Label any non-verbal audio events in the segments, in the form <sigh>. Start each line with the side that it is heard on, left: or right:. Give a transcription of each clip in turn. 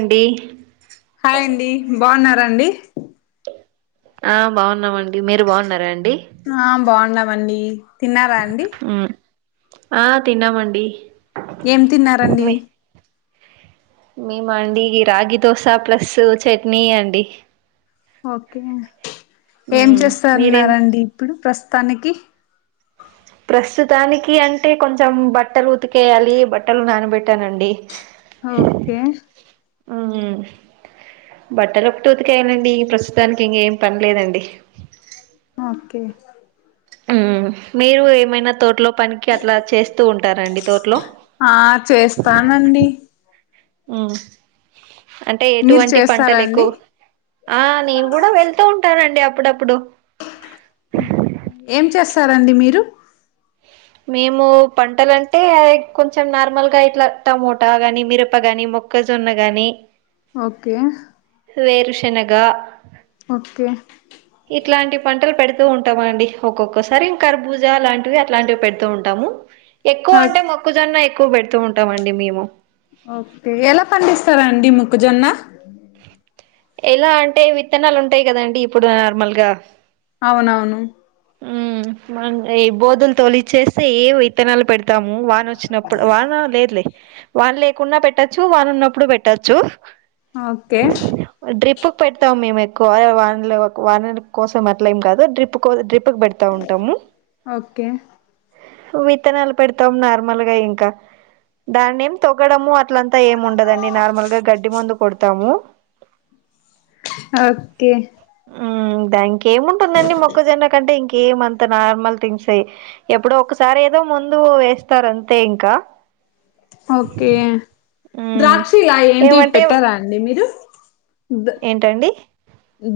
right: అండీ
left: హాయండి బావున్నరా అండి
right: ఆ బావున్నామండి మీరు బావున్నరా అండి
left: హా బ్వాన్నమండి తిన్నారా అండి
right: ఆ తిన్నామండి
left: ఏం తిన్నారండి
right: మేమ అండి రాగి దోశ ప్లస్సు చెట్నీ అండి
left: ఓకే ఏం
right: మీరేం
left: చేస్తన్నరండి ఇప్పుడు ప్రస్తానికి
right: ప్రస్తుతానికి అంటే కొంచం బట్టలు ఉతికేయాలి బట్టలు నానబెట్యానండి
left: హఓకే
right: ఆ బట్టలొక్కటే ఉతికేయాలండి ప్రస్తుతానికి ఇంగేం పన్లేదండి
left: ఓకే
right: ఊ మీరు ఏమైనా తోట్లో పనికి అట్లా చేస్తూ ఉంటారా అండి తోట్లో
left: అండి
right: ఉ అంటే
left: మీరు
right: ఎటువంటి పంటలెక్కు
left: చేస్తారండి
right: ఆ నేను గుడ వెళ్తూ ఉంటానండి అప్పుడప్పుడు
left: ఏం చేస్తారండి మీరు
right: మేమూ పంటలంటే ఎక్ కొంచం నార్మల్గా ఇట్ల టమోటా గాని మిరప గాని మొ క్కజొన్న గాని
left: ఓక్కే
right: వేరుశనగా
left: ఒక్కే
right: ఇట్లాంటి పంటలు పెడుతూ ఉంటామండి ఒక్కొక్కసారి ఇం కర్బూజ లాంటివి అట్లాంటివి పెడుతూ ఉంటాము ఎక్కువంటే మొక్కజొన్న ఎక్కువ పెడుతూ ఉంటామండి మేము
left: ఓకే ఎలా పండిస్తరండి ముక్క జొన్న
right: ఎలా అంటే విత్తనాలుంటాయి గదండి ఇప్పుడు నార్మల్ గా
left: అవునవును
right: ఊ మన్నె ఏ బోదులు తోలిచ్చేస్తే ఏ విత్తనాలు పెడ్ తాము వానొచ్చినప్పుడు వాన లేద్లే వాన్ లేకున్నా పెట్టచ్చు వానున్నప్పుడు బెట్టచ్చు
left: ఆక్కే
right: డ్రిప్పుక్ పెడ్తాం మేమెక్కువ వాండ్లు వానురి కోసం అట్లా ఏం కాదు డ్రిప్ కో డ్రిప్ ప్పకు బెడతా ఉంటము
left: ఓకే
right: విత్తనాలు పెడతాం నార్మల్ గా ఇంక దాన్నేమ్ తొగడము అట్లంతా ఏం ఉండదండి నార్మల్ గా గడ్డి మొందు కొడుతాము
left: ఓకే
right: ఉమ్ దానికేముంటుందండి మొక్కజొన్న కంటే ఇంకేమం త నార్మల్ థింగ్స్ అయి ఎప్పుడో ఒకసారి ఏదో ముందు వేస్తారు అంతే ఇంకా
left: ఓకే
right: ఉమ్
left: ద్రాక్షిలా ఏంటి
right: ఏమంటే
left: పెట్టారా అండి మీరు ద
right: ఏంటండి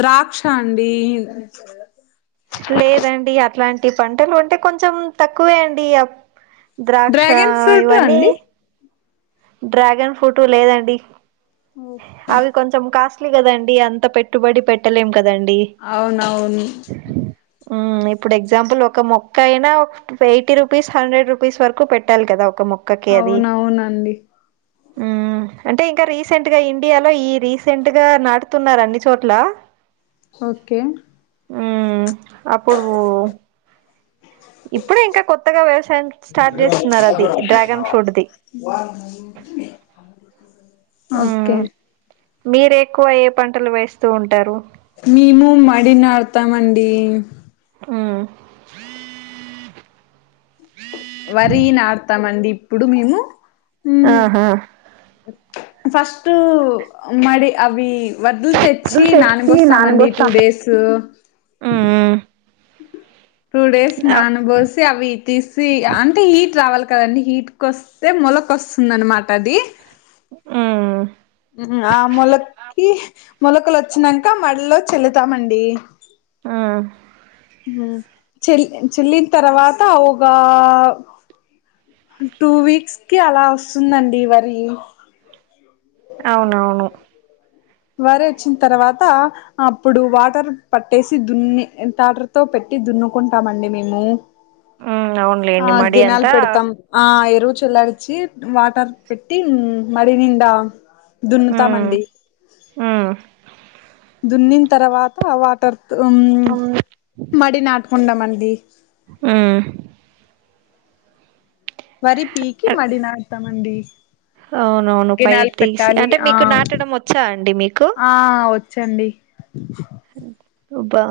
left: ద్రాక్షా అండి
right: లేదండి అట్లాంటి పంటలు ఉంటే కొంచెం తక్కువే అండి ద్రాక్ష
left: డ్రాగన్ ఫ్రూట్
right: ఇవన్నీ
left: అండి
right: డ్రాగన్ ఫ్రూట్ లేదండి
left: ఓకే
right: అవి కొంచెం కాస్ట్లీకదండి అంత పెట్టుబడి పెట్టలేం కదండి
left: అవునవును
right: ఉమ్ ఇప్పుడు ఎగ్జాంపుల్ ఒక మొక్క అయినా ఒక్ ఎయిటీ రుపీస్, హండ్రెడ్ రూపీస్ వరకు పెట్టాలి కదా ఒక మొక్
left: అవునవునండి
right: ఉమ్ అంటే ఇంకా రీసెంట్ గా ఇండియాలో ఈ రీసెంట్ గా నాటుతున్నారు అన్ని చోట్ల
left: ఓకే
right: ఉమ్ అప్పుడు పో ఇప్పుడే ఇంక కొత్తగా వ్యవసాయం స్టార్ట్ జేస్తున్నారది డ్రాగన్ ఫ్రూట్ ది
left: ఓకే
right: మ్మ్ మీరు ఎక్కువ ఏ పంటలు వేస్తూ ఉంటారు
left: మేము మడి నాడ్తామండి
right: ఉమ్
left: వరీ నాట్తామండి ఇప్పుడు మేము మ్
right: ఆహా
left: ఫస్ట్ మ్ మడి అవి వడ్డుల్ తె
right: లు
left: చ్చి నాన
right: తెచ్చి
left: బోస్తామండి టూ
right: నానబోస్తాం
left: డేస్
right: మ్మ్
left: టూ డేస్
right: ఆ
left: నానబోసి అవి తీసి అంటే హీట్ రావాలి కదండి హీట్ కోస్ తే మొలకొస్తుందనమాట అది
right: ఉమ్
left: ఆ మొలక్కి మొలకలొచ్చినంక మడిల్లొ చళ్ళుతామండి
right: ఆ
left: చెల్ చెల్లిన్తర్వాత ఒగా టూ వీక్స్ కి అలా వస్తుందండి వరి
right: అవునవును
left: వరి వచ్చిన్తర్వాత అప్పుడు వాటర్ పట్టేసి దున్ని టాటర్ తో పెట్టి దున్నుకుంటామండి మేము
right: మ్మ్
left: ఆ
right: అవునులేండి మడి
left: గినాల్
right: అంతా
left: పెడతం ఆ ఎరువు చెల్లారిచ్చి వాటర్ పెట్టి మడి నిండా దున్నుతామండి
right: ఉమ్
left: దున్నిన్తర్వాత వాటర్ తో ఉమ్ మడి నాటుకుంటం అండి
right: ఉమ్
left: వరి పీకి మడి నాటుతామండి
right: అవునవును
left: గినాలు
right: పైరు తీసి
left: పెట్టాలి
right: అంటే
left: ఆ
right: మీకు నాటడం వచ్చా అండి మీకు
left: ఆ ఒచ్ చండీ
right: అబ్బా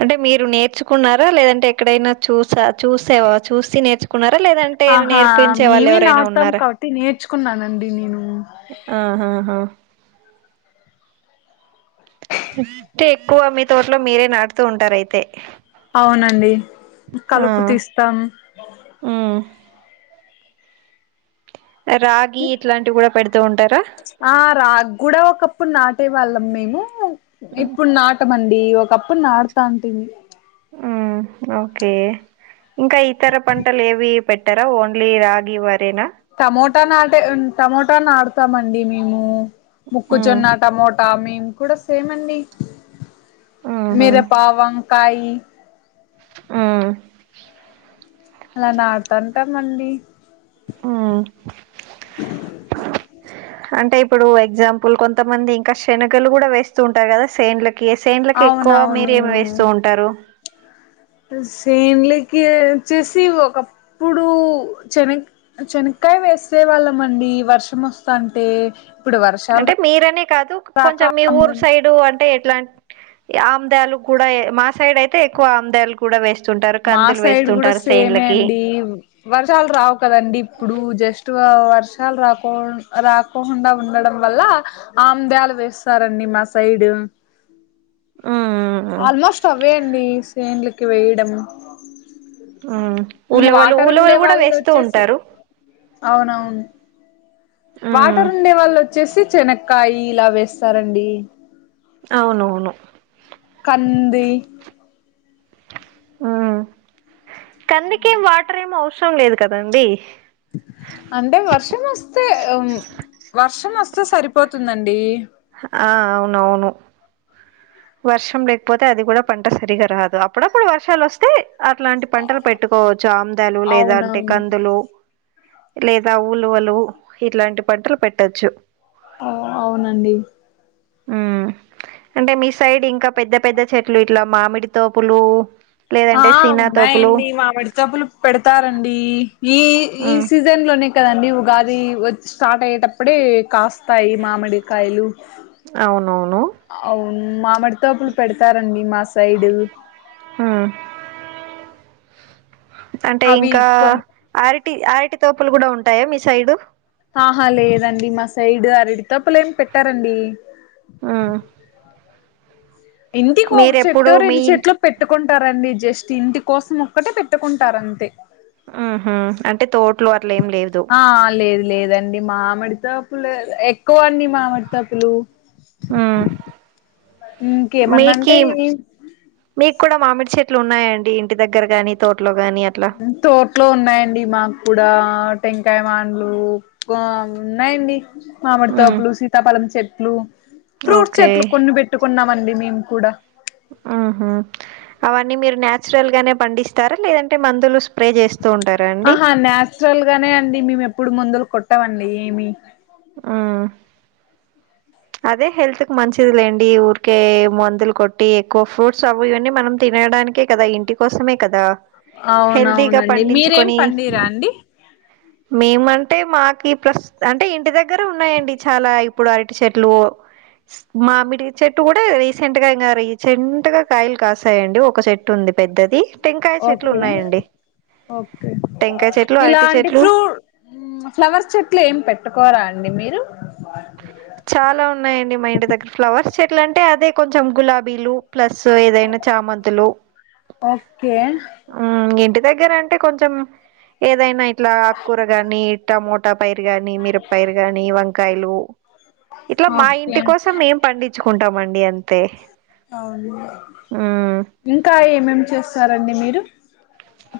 right: అంటే మీరు నేర్చుకున్నారా లేదంటే ఎక్కడైనా చూసా చూసేవా చూసి నేర్చుకున్నారా? లేదంటే
left: ఆహా
right: నేర్పించే వాళ్ళు
left: మేమే
right: ఎవరైనా
left: నాటుతాం
right: ఉన్నారా
left: కాబట్టి నేర్చుకున్నానండి నేను.
right: ఆహా! హా అంటే ఎక్కువ మీ తోటలో మీరే నాటుతూ ఉంటారయితే.
left: అవునండి కలుపు తీస్తాం.
right: మ్ రాగి ఇట్లాంటివి కూడా పెడుతూ ఉంటారా?
left: ఆ రాగి కూడా ఒకప్పుడు నాటే వాళ్ళం మేము.
right: ఉమ్
left: ఇప్పుడు నాటమని అది ఒకప్పుడు నాటుతాంటిమి.
right: మ్ ఓకే. ఇంకా ఇతర పంటలు ఏవి పెట్ ర ఓన్లీ రాగి, వరేనా
left: టమోటా నాటే టమోటా నాటుతామండి మేము.
right: ఉమ్
left: మొక్కజొన్న, టమోటా మేము కూడా సేమండి
right: ఉహు
left: మిరపా, వంకాయ
right: మ్
left: అలా నాటుతాంటామండి.
right: ఉమ్ అంటే ఇప్పుడు ఎగ్జాంపుల్ కొంతమంది ఇంకా శనగలు కూడా వేస్తూ ఉంటారు కదా, సేండ్ల కి సేండ్లకి ఎక్కువ మీర
left: అవునవును
right: ఏమి వేస్తూ ఉంటారు?
left: సేన్లకి వచ్చేసి ఒకప్పుడు చెనికా చెనికాయ వేసే వాళ్ళంమండి. వర్షం వస్తా ఉంటే
right: అంటే మీరనే కాదు కొంచెం మీ ఊరు
left: అమ్మేం
right: సైడు అంటే ఎట్లాంటి ఆముదాలు కూడా మా సైడ్ అయితే ఎక్కువ ఆముదాలు. కూడా వేస్తుంటారు.
left: మా
right: కందులు
left: సైడ్ కూడా
right: వేస్తుంటారు
left: సేమే
right: సేన్లకి.
left: అండి వర్షాలు రావు కదండీ, ఇప్పుడు జస్ట్ వర్షాలు రాకుండా రా రాకుండా ఉండడం వల్ల ఆముదాలు వేస్తారండి మా సైడ్.
right: ఉమ్
left: ఆల్మోస్ట్ అవేండి సేన్లకి వేయడం.
right: ఉమ్
left: ఇంగ
right: ఉలవలు
left: వాటర్ ఉండే
right: ఉలవలు కూడా
left: వాళ్ళు
right: వేస్తూ
left: వచ్చేసి
right: ఉంటారు
left: అవునవును.
right: ఉమ్
left: వాటర్ ఉండే వాళ్ళు వచ్చేసి చెనక్ కాయి ఇలా వేస్తారండి.
right: అవునవును
left: కంది
right: ఉ కందికేం వాటర్ ఏం అవసరం లేదు కదండీ.
left: అంటే వర్షం వస్తే వర్షం వస్తే సరిపోతుందండి.
right: ఆ అవునవును వర్షం లేకపోతే అది కూడా పంట సరిగా రాదు. అప్పుడప్పుడు వర్షాలు వస్తే అట్లాంటి పంటలు పెట్టుకోవచ్చు. ఆముదాలు లేదంటే
left: అవునవును
right: కందులు. లేదా ఉలువలు ఇట్లాంటి పంటలు పెట్టొచ్చు.
left: ఆ అవునండి
right: మ్ అంటే మీ సైడ్ ఇంకా పెద్ద పెద్ద చెట్లు ఇట్లా మామిడి తోపులు లేదంటే
left: ఆ
right: సీనా తోపులు
left: ఉన్నాయండి మామిడి తోప్పులు పెడతారండి. ఈ సీజ
right: ఉమ్
left: సీజన్ లోనే కదండీ ఉగాది వచ్చే స్టార్ట్ అయ్యేటప్పుడే కాస్తాయి మామిడికాయలు.
right: అవునవును
left: అవును మామిడితోటలు పెడతారండి మా సైడు
right: ఉ అంటే
left: అవి
right: ఇంకా
left: కొ
right: అరటి అరటి తోటలు కూడా ఉంటాయా మీ సైడు
left: ఆహా లేదండి మా సైడ్ అరటి తోటలేమి పెట్టారండి
right: ఆ
left: ఇంటికి ఒక చెట్టు
right: మీరెప్పుడు మీ
left: రెండు
right: ఇంటి
left: చెట్లో పెట్టుకుంటారండి జస్ట్ ఇంటి కోసం ఒక్కటే పెట్టుకుంటారు అంతే
right: ఆహ అంటే తోటలో అట్లే ఏం లేదు
left: ఆ లేదు లేదండి మామిడి తోపులో ఎక్కువ అండి మామిడి తోపులు
right: ఆ
left: ఇంకేమన్నా
right: మీకి
left: అంటే
right: మీకు కూడా మామిడి చెట్లు ఉన్నాయండి ఇంటి దగ్గర గాని తోటలో గాని అట్లా
left: తోట్లో ఉన్నాయండి మాకు కూడా టెంకాయ మానలు ఉన్నాయండి
right: ఉమ్
left: మామిడితోపులు సీతాపలం చెట్లు ఫ్రూట్స్
right: ఓకే
left: చెట్లు కొన్ని పెట్టుకున్నామండి మేము కూడా
right: ఆహ అవన్నీ మీరు నాచురల్ గానే పండిస్తారా లేదంటే మందులు ప్రే చేస్తూ ఉంటారా అండి
left: ఆహా నాచురల్ గానే అండి మేము ఎప్పుడు ముందులు కొట్టమండి ఏమి
right: ఆ అదే హెల్త్ కి మంచిది లేండి ఊరికే మందులు కొట్టి ఎక్కువ ఫ్రూట్స్ అమ్మి ఇవన్నీ మనం తినడానికి కాదా ఇంటి కోసమే కాదా హెల్తీగా
left: అవునవునండి మీరేం
right: పండించుకొని
left: పండిరా అండి
right: మేము అంటే మాకు ప్రస్తుతం అంటే ఇంటి దగ్గర ఉన్నాయండి చాలా ఇప్పుడు అరటి చెట్టు ట్లు మామిడి చెట్టు కూడా రీసెంట్ గా ఇంకా రీసెంట్ గా కాయలు కాసాయండి ఒక చెట్టు ఉంది పెద్దది టెంకాయ చెట్లు
left: ఓకే
right: ఉన్నాయండి
left: ఓకే
right: టెంకాయ చెట్లు అరటి
left: ఇలాంటి
right: చెట్లు
left: ఫ్రూట్ ఫ్లవర్ చెట్లు ఏం పెట్టుకోరా అండి మీరు
right: చాలా ఉన్నాయండి మా ఇంటి దగ్గర ఫ్లవర్స్ చెట్ల అంటే అదే కొంచెం గులాబీలు ప్లస్ ఏదైనా చామంతులు
left: ఓకే
right: ఇంటి దగ్గర అంటే కొంచెం ఏదైనా ఇట్లా ఆకూర గాని ఇట్ట టమాట పైరు గాని మిరప పైరు గాని వంకాయలు ఇట్లా మా
left: ఓకే
right: ఇంటి కోసం మేం పండించుకుంటామండి అంతే
left: ఉన్న
right: మ్మ్
left: ఇంకా ఏమేమి చేస్తారండి మీరు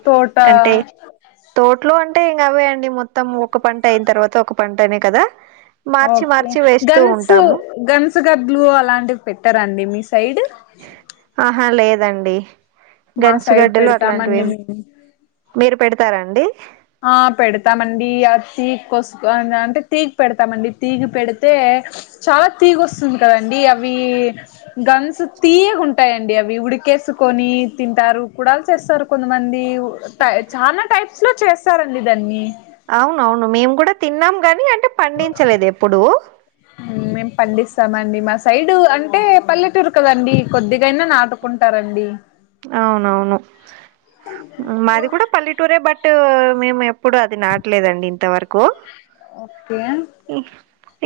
left: తోట
right: అంటే తోటలో అంటే ఇంకా అవే అండి మొత్తం ఒక పంట అయిన తర్వాత ఒక పంటనే కదా మార్చి
left: ఓకే
right: మార్చి వేస్తూ
left: గన్స్
right: ఉంటాము
left: గన్స్ గడ్లు అలాంటివి పెట్టారండి మీ సైడ్
right: ఆహా లేదండి
left: మా
right: గన్స్
left: సైడ్
right: గడ్డలు అలాంటివి
left: పెడతామండి
right: ఏమీ
left: మేము
right: మీరు పెడతారండి
left: ఆ పెడతామండి ఆ తీగ కోసు అంటే తీగ పెడతామండి తీగ పెడితే చాలా తీగ వస్తుంది కదా అండి అవి గన్స్ తీయగా ఉంటాయండి అవి ఉడికేసుకొని తింటారు గుడలు చేస్తారు కొంతమంది చాలా టైప్స్ లో చేస్తారండి దాన్ని
right: అవును అవును మేము కూడా తిన్నాం గానీ అంటే పండించలేదు ఎప్పుడు
left: మేము పండిస్తామ అండి మా సైడ్ అంటే పల్లెటూరు కదండి కొద్దిగానైనా నాటుకుంటారండి
right: అవును అవును మాది కూడా పల్లెటూరే బట్ మేము ఎప్ ఇప్పుడు అది నాటలేదండి ఇంతవరకు
left: ఓకే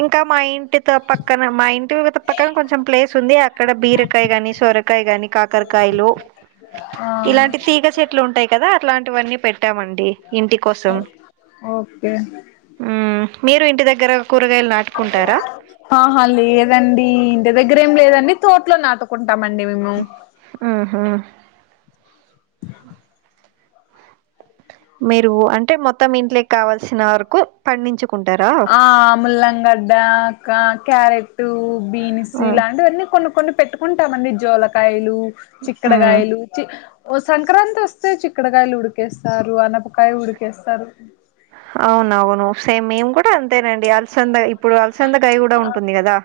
right: ఇంకా మా ఇంటితో పక్కన మా ఇంటి పక్కన కొంచెం ప్లేస్ ఉంది అక్కడ బీరకాయ కాని సొరకాయ ఉంటాయి కానీ కాకరకాయలు
left: ఆ
right: ఇలాంటి తీగ చెట్లు ఉంటాయి కదా అట్లాంటివన్నీ పెట్టామండి ఇంటి
left: ఓకే
right: మ్ మీరే ఇంటి దగ్గర కూరగాయలు నాటుకుంటారా
left: ఆహా లేదండి ఇంటి దగ్గర ఏం లేదండి తోట్లో నాటుకుంటామండి మేము
right: మ్ హా మీరు అంటే మొత్తం ఇంట్లో కావలసిన వరకు పండించు
left: ఆ ముల్లంగడ్డ క్యారెట్ బీన్స్
right: మ్మ్.
left: ఇలాంటివన్నీ కొన్ని కొన్ని పెట్టు ఉంటామండి జోలకాయలు
right: మ్మ్.
left: చిక్కడకాయలు చి ఓ సంక్రాంతి వస్తే చిక్కడకాయలు ఉడికేస్తారు ఆలంకాయ ఉడికేస్తారు
right: అవునవును సేమ్ మేము కూడా అంతేనండి అలసంద ఇప్పుడు అలసందగాయ కూడా ఉంటుంది కదా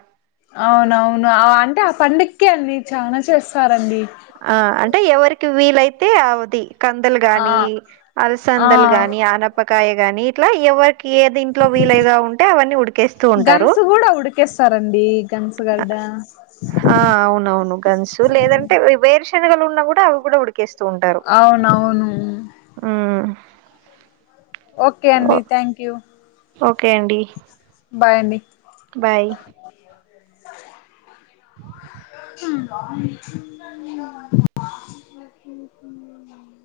left: అవునవును ఆ అంటే పడుకే అండి చాలా చేస్తారండి
right: ఆ అంటే ఎవరికి వీలైతే అవాతి కందలు
left: ఆ
right: గాని
left: ఆ
right: అలసందలు గాని ఆనపకాయ గాని ఇట్లా ఎవరికి ఏది ఇంట్లో వీలగా ఉంటే అవన్నీ ఉడికేస్తూ ఉంటారు
left: కన్సుగడ్డ
right: ఆ అవునవును గన్సు లేదంటే వేరు శనగలు ఉన్నా కూడా అవి కూడా ఉ ఎక్కేస్తూ ఉంటారు
left: అవునవును ఓకే
right: ఓ
left: అండి థ్యాంక్ యూ
right: ఓకే అండి
left: బై అండి
right: బాయ్
left: <inaudible>